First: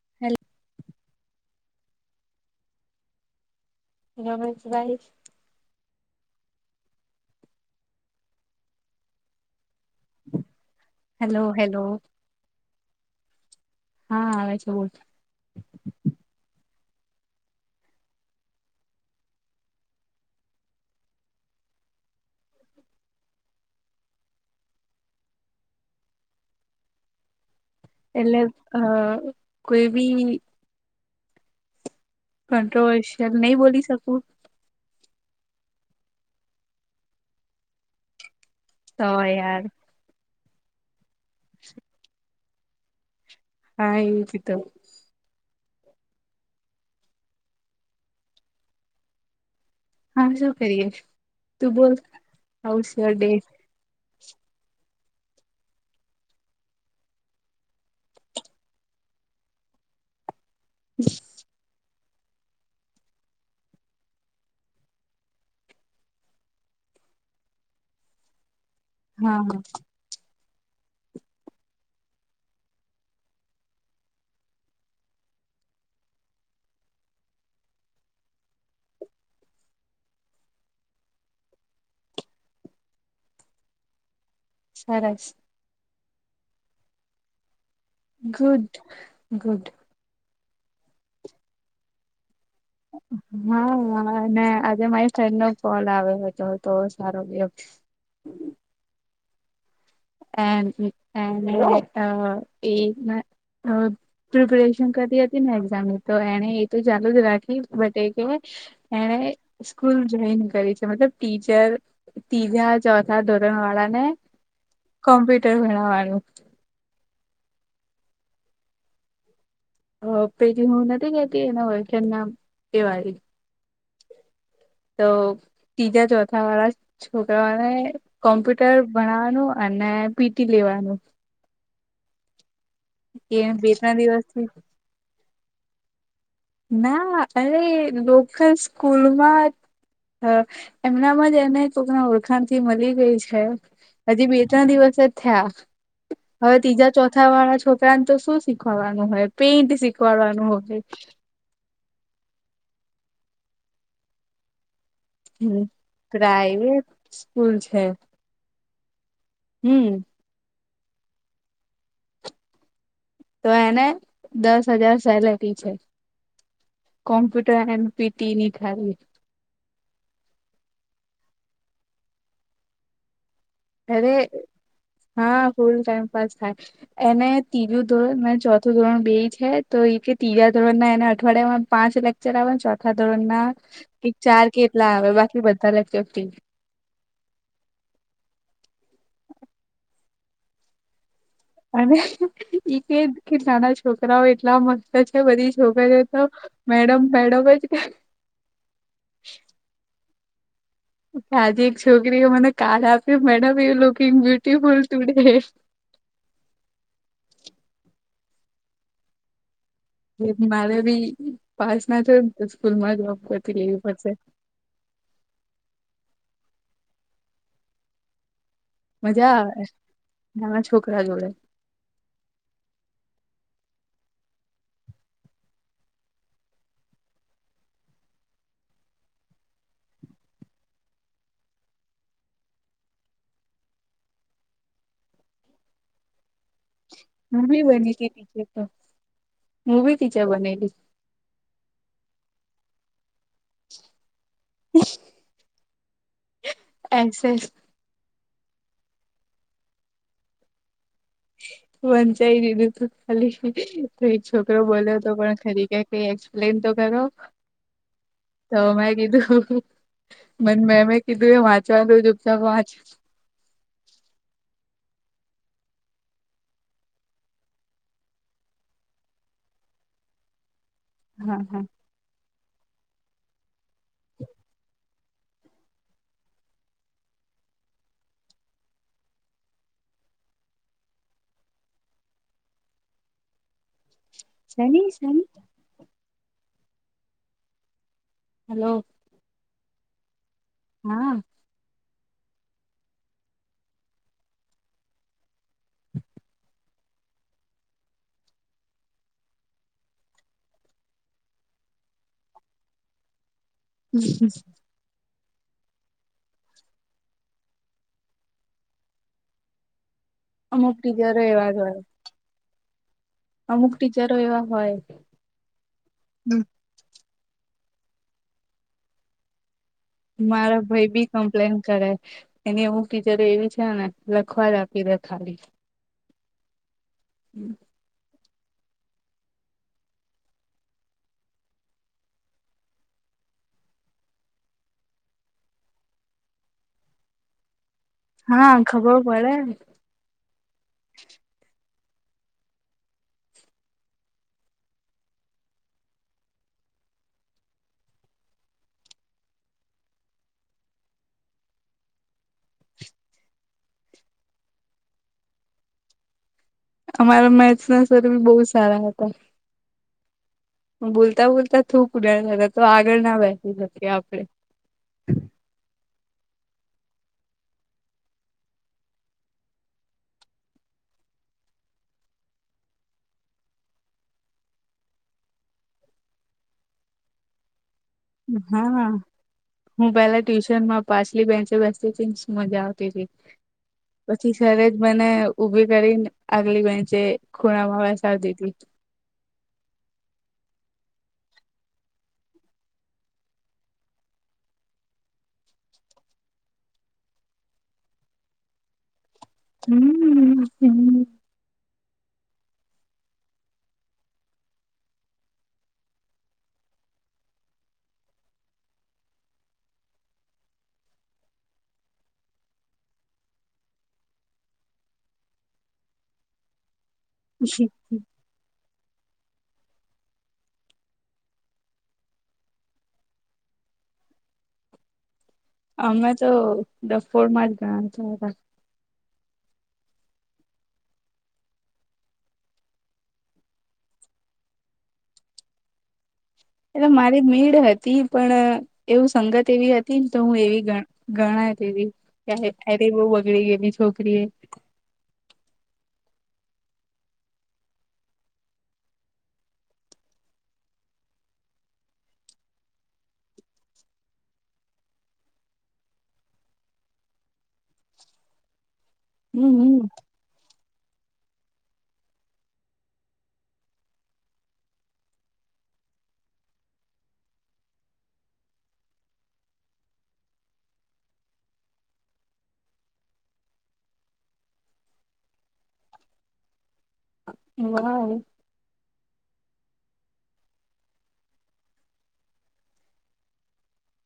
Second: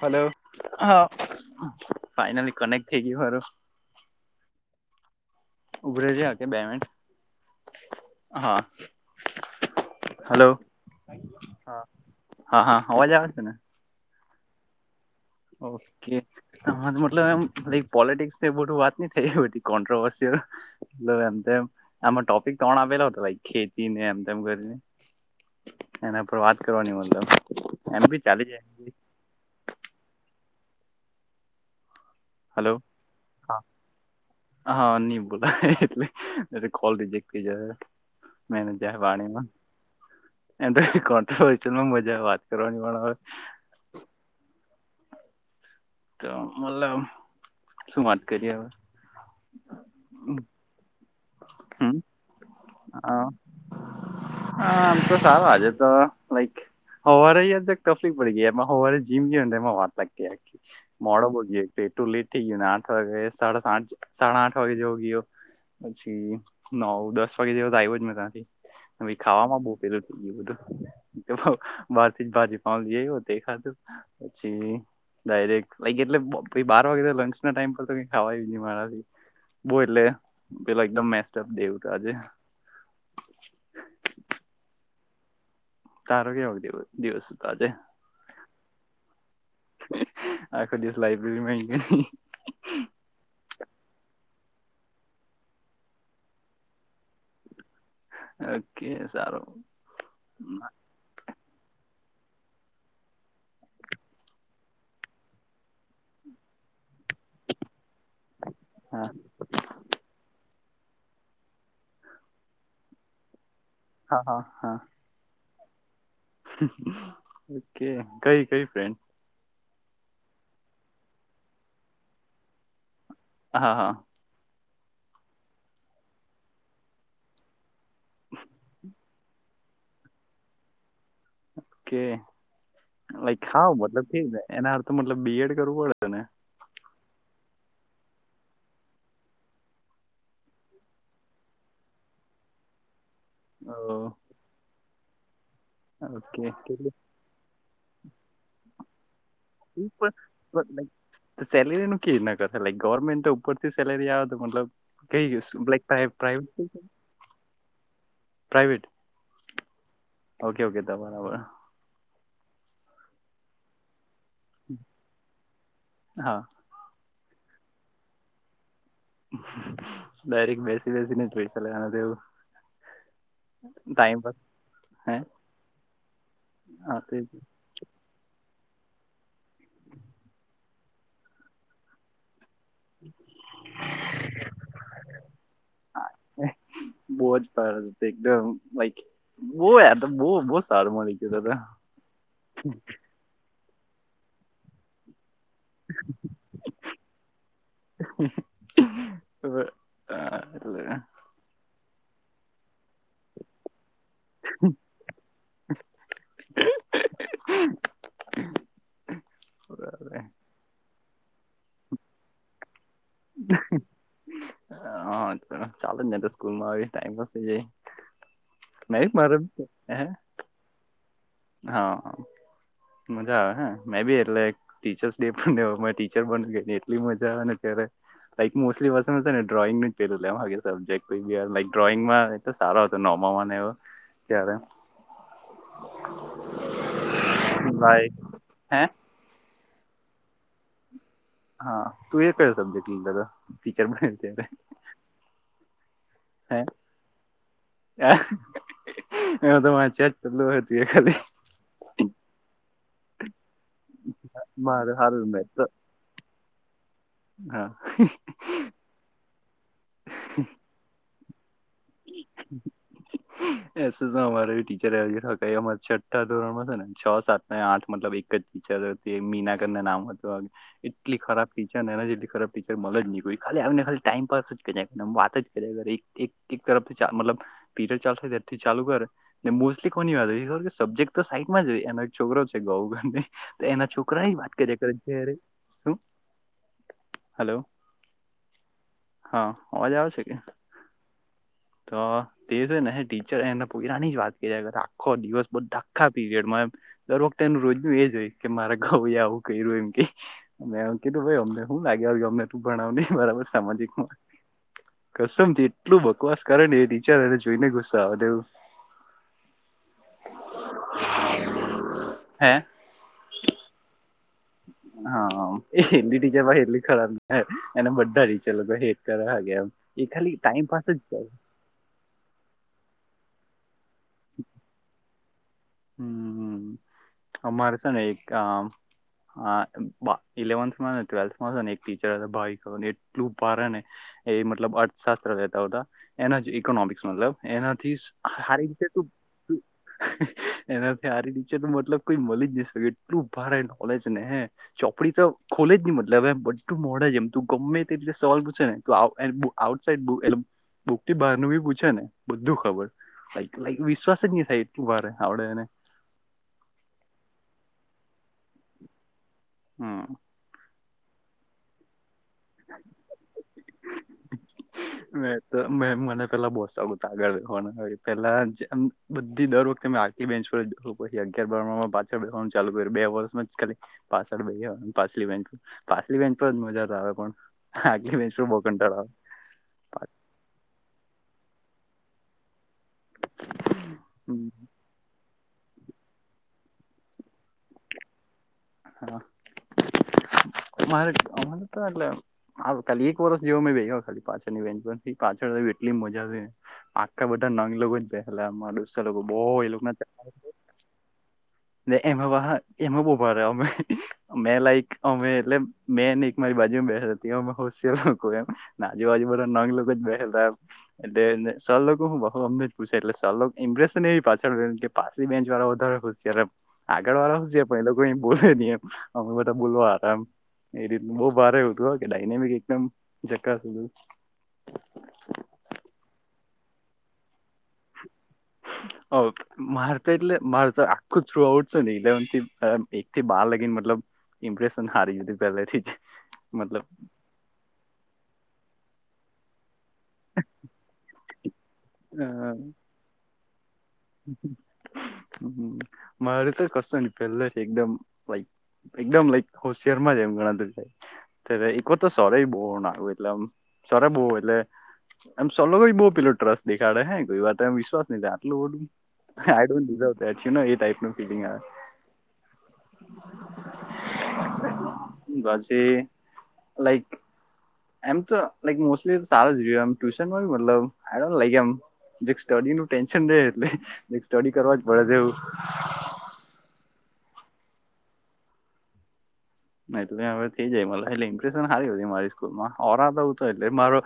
Hello હા ફ connect થઈ ગય રમશભાઈ ઉભરેજ કે બે મિનટ હા હલો હેલો હેલો હા હા અવાજ આવે છે ને હા આવે છે બું ઓકે આ મતલબ એમ પોલિટિક્સ ને બધું વાત ન થઈ કો્રોવર્ એમ તેમ આમાં ટોપિક કોણ આપલો હતો ભાઈ ખેતીને એમ તેમ કરીને એના પર વાત કરવાની મતલબ એમ બી એટલે ચાલી અ જાય કોઈ ભી હલો કોન્ટ્રોવર્શિયલ નહી હા બોલી શકું હા નવ બો એટલે કોલ રજેક થ જાય મેનેજ તો વાણીમાં યાર એ કોન્ટન મજા વાત કરવાની વા આવેય હા એવ જી તો તો મતલબ શું વાત કરી હવે હા શું કરીયે તું બોલ હમ આવશ અ, ડે હા આમ તો સારું આજે તો લાઈક હવારે યદ તકલીફ પડી ગઈ એમાં હવારે જીમ ગ ને એમાં વાત લાગતી આખી મોડો બો ગ પેટું લેટ થઈ ગયું ને આઠ વાગે સાડા સાઠ સાડા આઠ વાગે જોવો ગયોયો પછી નવ દસ વાગે જેવા તો આવ્યો જ મે ત્યાંથીી હા હા ખામાં બહ પેલું થઈ ગયું બધું કે બહાર થી જ ભાજી પા હો તે ખાધું પછી ડાયરેક્ટ લક એટલે બાર વાગે લંચ ના ટાઈમ પર તો કઈ ખાવા ન મારાથી બહ એલે પેલા એકદમ મેસ્ટફ દેવ આજે સરરેસ તારો કેવ દ દિવસ સુ તો આજે ગુદ આખો દિવસ લાઈબ્રેરીમાં ગ હા આજે મારી ફ્રેન્ડ નો ફોલ આવ્યો હતો તો સારો બયો ઓકે સારું હમ હ અ એ પ્રિપરેશન કરતી હતી ને એક્ઝામ તો એને એ તો ચાલુ જ રાખી બટે કે હા એણે સ્કૂલ જોઈન કરી છે મતલબ ટીજર તીજા ચોથા હા હા હા કોમપ્યુટર વિનાાવવા ઓકે કઈ કઈ ફ્રેન્ડ હ પે હું નથી ગતી એના હોય કે ના કેવાય હા હા તો ત્રીજા ચોથા વાળા છોકરાઓને કોમ્પ્યુટર ભણવાનું અને હ પીટી લેવાનું ઓકે લક એ બે હા ત્રણ મતલબ કે દિવસથી એના અર્ તો મતલબ બીએડ રને ના અરે લોકલ સ્કૂલમાં હા એમનામાં જ એને કોકના ઓળખાણ થી મળી ગઈ છે હજી બે ત્રણ દિવસ જ થયા ઓકે હવે ત્રીજા ચોથા વાળા છોકરા ત તો શું શીખવાનું હોય પેઇન્ટ શીખવાડવાનું હોય સેલેરીનું કે ન કર ગવર્મેન્ટ ઉપરથી સેલેરી આવે તો મતલબ હમ કઈક પ્રાઈવેટ સ્કૂલ છે પ્રાઈવેટ હમ ઓકે ઓકે ત બરાબર તો એને દસ હજાર સેલરી છે. હા કોમ્પ્યુટર એમપીટીની ખાલી. ડાયરેક બેસી બેસીને જ પૈસા લેવાના તેવું. અરે હા ફૂલ ટાઈમ પાસ હા થાય તે એને તીજું ધોરણ ને ચો થું ધોરણ બેય છે તો એ કે ત્રીજા ધોરણ ના એના અઠવાડિયામાં પાંચ લેક્ચર આવે છે. ચોથા ધોરણ ના એક ચાર કેટલા આવે બાકી બધા લેક્ચર ફ્રી. બોજ [unintelligible] બઈખ બો આતો બો બો સારું મળી ગયું અને ઈ કે કે નાના છોકરાઓ એટલા મસ્ત છે બધી છોકરીઓ તો મેડમ મેડમ જ કે. હા. આજે એક છોકરીએ મને કાર્ડ આપ્યુ મેડમ એ લોક બ્યુટિફુલ ટુડે. એ મારે બી પાસ ના થયુ ને તો સ્કૂલ માં [unintelligible] વતી લેવી પડશે. હા ચાલે ને તો સ્કૂલમાં આવી ટાઈમપાસ થઈ જાય મેય મજા મારે આવે હે. નાના છોકરા જોડે હા. મજા આવે હે મેં બી એટલે ટીચર્સ ડે પર મે એવુંમાં ટીચર બનુ કે ની એટલી મજા આવે ને ત્યારે લાઈક મોસ્ટલી વર્ષ ને ડ્રોઈંગ ને પેલું લેવ હકે સબ્જેક [unintelligible] લાઈક ડ્રોઈંગમાં એ સારો હતો નો ઓ ફોન આયવો ત્યારે. હું બી બની ગઈ લાઈક ટીચર તો, હે હું બી ટીચર બનેલી. હા તું એ કયો સબ્જેક્ટ લીધેલો ટીચર બનેલી ત્યારે. S S. [inaudible] વંચાઈ દીધું તું. ખાલી તોઈ છોકરો મારે બોલ્યો તો સારું પણ મેચ તો ખરી કે કઈ એક્સપ્લેન તો... કરો, હા તો મેં કીધું મને મેમ એ કીધું એ વાત... ચલું દુબતા વાંચ. એ અમારે ટીચર હતા, એ અમારે છઠ્ઠા ધોરણ માં હતા ને છ સાત ને આઠ મતલબ એક જ... ટીચર હતી મીના કરને ના નામ હતો... એટલી હા ખરાબ હા ટીચર ને એના જેટલી ખરાબ ટીચર મલે જ ની કોઈ ખાલી આવીને ખાલી ટાઈમપાસ જ કર્યા ને આમ વાત જ કર્યા કરે એક એક એક તરફ ચ મતલબ પીરિયડ ચાલુ થાય ત્યારથી ચાલુ કરે ને મોસ્ટલી કોની વાત હોય એ ખબર કે સબજેક્ટ તો સાઈડ માં જ રેય એનો એક છોકરો છે ગો [unintelligible] તો એના છોક છોકરાની જ વાત કર્યા શેની કરે શેની જ્યારે શુ હલો હલો. હા અવાજ આવે છે કે. હા. તો તે છે ને હે ટીચર એના પોયરાની જ વાત કર્યા કરે આખો દિવસ બધ આખા પીરિયડમાં દર વખ તેનું રોજનુ એજ હોય કે મારા ગવુ એ આવું કર્યું એમ કેય ને એમ કીધું ભાઈ અમને હું લાગે વરગે અમ ને તુ ભણાવની બરાબર સામાજિકમાં કસમથી એટલું બકવાસ કરે ને એ ટી ચર એને જોઈને ગુસ્સો આવે તેવું અમુક ટીચરો એવા જ હોય. હે અમુક ટીચ હા એલી ટીચર પાહી એટલી ખરાબ હ એના બધા ટીચર લોકો હેઠ કરે હકે એમ એ ખાલી મારા ટાઈમ ભાઈ પાસ જ બી કરે કમ્પ્લેન કરે એની અમુક ટીચર એવી છે ને લખવા જ આપી દે ખાલી હમ્મ અમારે છે ને એક આમ હા બા ઇલેવન્થમાંને ટ્વેલ્થમાં છેને એક ટીચર ભાવિકા ને એટલું ભારે ને એ મતલબ અર્થશાસ્ત્ર લેતા હુતા એના જે ઇકોનોમિક્સ મતલબ એના થી હા હારી રીતે ખબર પડે હારી ટીચર તો મતલબ કોઈ મલેજની શકે એટલું ભારે નોલેજ ને હે ચોપડી તો ખોલે જ ની મતલબ એમ બધું મોડે જ એમ તુ ગમે તે રીતે સવાલ પૂછે ને તો આ એટલે બુકથી બહારનું બી પૂછે ને બધું ખબર લાઈક લાઈક વિશ્વાસ જ નહી થાય એટલું ભારે આવડે એને અમારા મેથ્સના સર બી બોવ સારા હતા હમ્મ. બોલતા બોલતા થૂક ઉડાળે થતા તો આગળ ના બેસી શકીએ આપણે મે તો મેમ મને પેલા બહુ સારું આગળ બેહવાનુ પેલા જ એમ બધી દર વખતે મે આખી બેન્ચ પછી અગિયાર બારમાં મા પાછળ બેહવાનુ ચાલુ કર્યુ બે વર્ષમાં જ ખાલી પાછળ બેયહો પાછલી બેંચ પાછલી બેંચ પર જ મજા તો આવે પણ આગલી બેચ પર બો હા કંટાળો આવે હું પેલા ટ્યુશનમાં પાછલી બેન્ચે બેસુ શુ મજા આવતી તી પછી સરે જ મને ઉભી કરીને આગલી બેચે ખુણામા બેસાડી દીધી હા મારે અમારે તો એટલે ખાલી એક વર્ષ જેવો મે બેયહો ખાલી પાછળની બેન્ચ પર પાછળ એટલી મજા આવી ને આખા બધા નંગ લોકો જ બેહલા મારા દોસ તાર લોકો બોવ એ લોકોના હમ ને એમાં પાહા એમાં બો ભારે મેહ મેં લાઈક અમે એટલે મેંને એક મારી બાજુમાં બેહેલો તે અમે હોશિયાર લોકો એમ ને આજુબાજુ બધા નંગ લોકો જ બેહેલા એટલે સર લોકો હું બહુ અમને પૂછે એટલે સર લોક ઇમ્પ્રેશન એવી પાછળ કે પાછલી બેંચ વાળા વધારે ખુશ છે ને આગળ વાળા હુ છે પણ એ લોકો ઠીએ ની એમ અમે બધા બોલવા આરામ એ રીત બહુ ભારે એવું હતું હકે ડાયનેમિક એકદમ જકાસ હતું. અમે તો ડફોડમાં જ ગણાતા હતા. ઓ માર તો એટલે મારુ તો આખું થ્રુ આઉટ છે ને ઇલેવનથી અ એકથી બાર લાગીને મતલબ ઇમ્પ્રેશન હારી જ હતી પહેલેથી જ મતલબ એટલે મારી મીડ હતી પણ એવું સંગત એવી હત તીને તો હું એવી ગ ગણાય તેવી કયારે એ બી બગડી ગયેલી છે. હમ્મ. મારે તો કશુંની પેલાથી એકદમ લાઈક એકદમ લાઈક હોશિયારમાં જ એમ ગણાતું છે. ત્યારે એકવાર તો સરે બો નાગુ એટલે એમ સરે બો એટલે એમ સર લોકો બી બો પેલુ ટ્રસ્ટ દેખાડે હે કોઈ વાર તો એમ વિશ્વાસ ની થાય આટલું બધું I don't hmm deserve that you know type નો ફીલિંગ આવે પછી લાઈક એમ તો લાઈક મોસ્ટલી સારો જ રહ્યો ટ્યુશન મતલ આ લ એમ સ્ટડી નુ ટેન્શન રે એટલે સ્ટડી કરવા જ પડે છે એવું [unintelligible] નહી તો હવે થઈ જાય મ એટલે ઇમ્પ્રેશન સારી મારી સ્કૂલમાં ઓરાતાું તો એટલે મારો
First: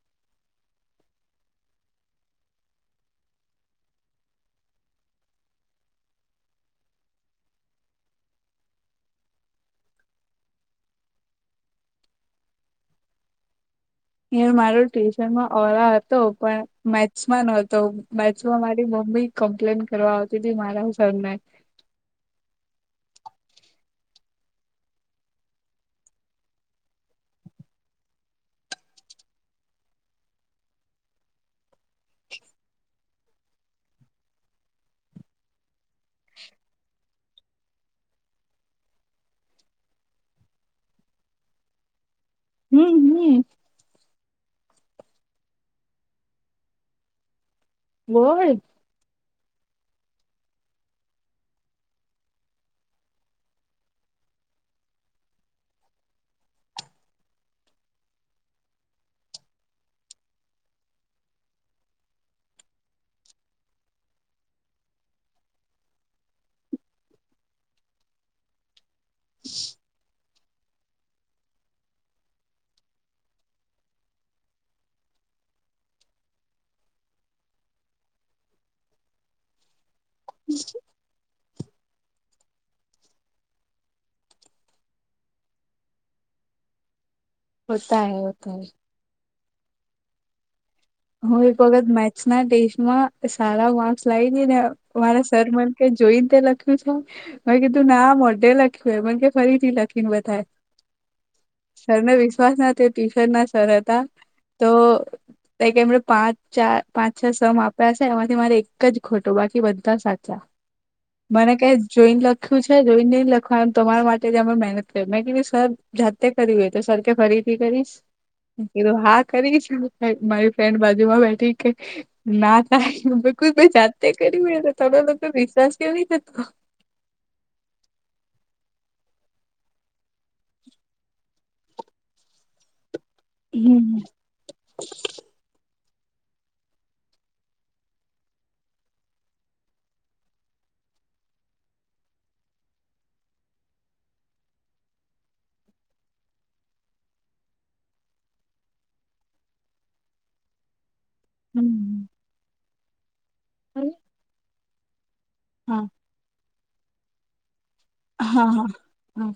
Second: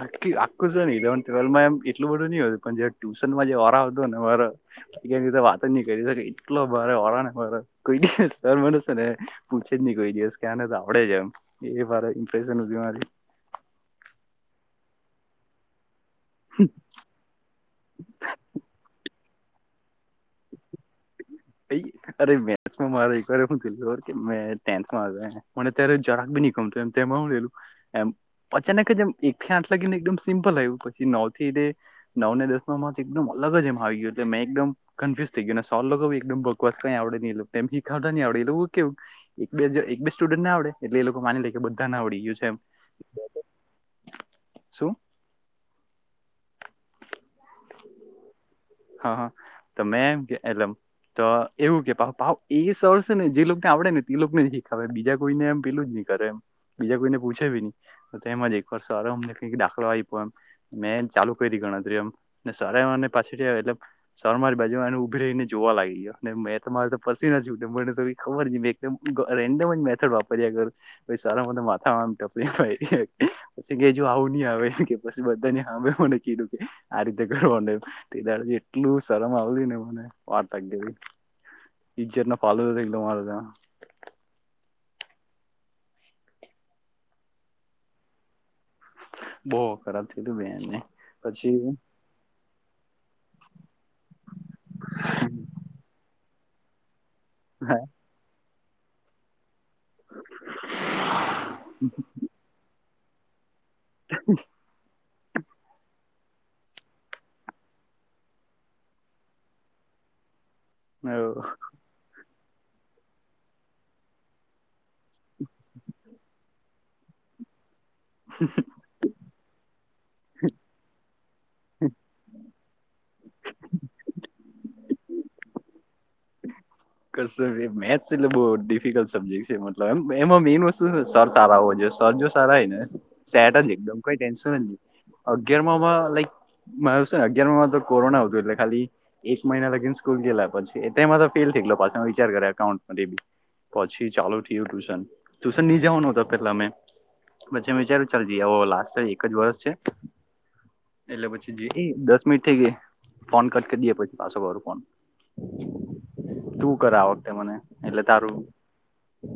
આખી આખું છે ને ઇલેવનથ ટ્વેલ્ માં એમ એટલું બધું નહં હતું પણ જે ટ્યુશનમાં જે ઓરા આવતું ને મા ક્યા રીતે વાતો જ નહીં કરી શકે એટલો મારે ઓળ ને મારો કોઈ સર મને છે ને પૂછ કોઈ દિવસ કેને તો આવડે છે એમ એ વા ઇમ્પ્રેશન મારી માર ટ્યુશન માં ઓરા તો પણ મેચસમાં નતો મેચસમાં મારી મમ્બી કમ્પ્લેન કરવા આવતી હતી મારા સરને અરે મેથ્સ મા મારે એક વાર હું થયું ખબર કે મે ટેન્થ મેં આવ્યો મને ત્યારે જાન [unintelligible] એમ અચાનક એમ એકથી આઠ લાગીને એકમ સિમ્પલ આવ્યું પછી નવ નવ ને દસ એકદમ અલગ જ એમ આવી ગયું મે એકદમ કન્ફ્યુઝ થઈ ગય અને સ એકદમ બકવાસ કઈ આવડે ન એ એમ શીખડતા નહ આવડે એલેું કેવું એક બે સ્ટુડન્ટ ને આવડે એટલે એ લોકો માની લે કે બધા ના આવડીય હમ હમ શું હોય હા હા તો મેં એમ કે એમ તો એવું કે ભાવ એ સરશે ને જે લોકોને આવડે ને એ લોકો ને હવે બીજા કોઈને એમ પેલું જ નહી કરે એમ બીજા કોઈનેૂછેી નહી તો એમાંજ એક વાર સરોમ કઈકાખ દા એ મે ચાલુ કરી ગણતરી એમ ને સરારને પાછી એટલે સ માં જ બાજુને ઉભી રહી ને જોવા લાગી ગયો મેં તમારે તો પછી ને તો ખબર જ રેન્ડમ જ મેડ વાપર્યાગર સારામાં માથામ પછી કેજ આવું નહી આવે કે પછી બધાને સાંભ મને કીધું કે આ રીતે કરવા તે દાડ એટલું શરમ આવતી ને મને વાતવી ઇજજત ના પાલદ માજ હોતા હૈ હોતા હૈ બહ ખરાબ થ તું બેને હું એક વખત મેચ ના સ્ટમાં સારા વા લઈ ને વારા સર મન જોઈને તે લખ્યું છે હ કીધું ના મોઢે લખ મ કે ફરીથી લખીને બધાય સરને વિશ્વાસ ના ટીશર્ટ ના સરતા તો ક કે એમણે પાંચ ચાર પાંચ છ સમ આપ્યા છે એમાંથી મારે એક જ ખોટો બાકી બધા સાચા મને કઈ જોઈને લખ્યું છે જોઈને નઈ લખવાનું તમારા માટે મહેનત મેં કીધું સર જાતે કર્યું હોય તો સર કે ફરીથી કરીશ ું હા કરી છે મારી ફ્રેન્ડ બાજુમાં બેઠી કે ના થાય બકુલ જાતે કર હો થોડો લોકો વિશ્વાસ કેવઈ થતો કરશ મેથ્સ એટલે બહુ ડિફિકલ્ટ સબ્જેક્ટ છે મતલબમ એમાં મેઇન વસ્તુ સર સારા હોો જો જ સારા ને સેડ એકમ હમ કઈ ટેન્શન અગિયાર માં લાઈક મા અગિાર માં તો કોરોના આવતું એટલે ખાલી એક મહિના લગીને સ્કૂલ ગેલા પછીમાં તો ફેલ થઈ ગ પા વિચાર કરે અકાઉન્ટ બી પછી ચાલુ થયું ટ્યુશન ટ્યુશન નહી જવાનું હત પેલા અમે પછી વિચાર ચાલ જ આવો લાસ્ટ એક જ વર્ષ છે એટલે પછી હમ દસ મિનિટ થઈ ગ ફોન ક કે હમ. દ પછી પાછો વારું ફોન હા તું કર વખતે મને એટલે તારું હા હા હમ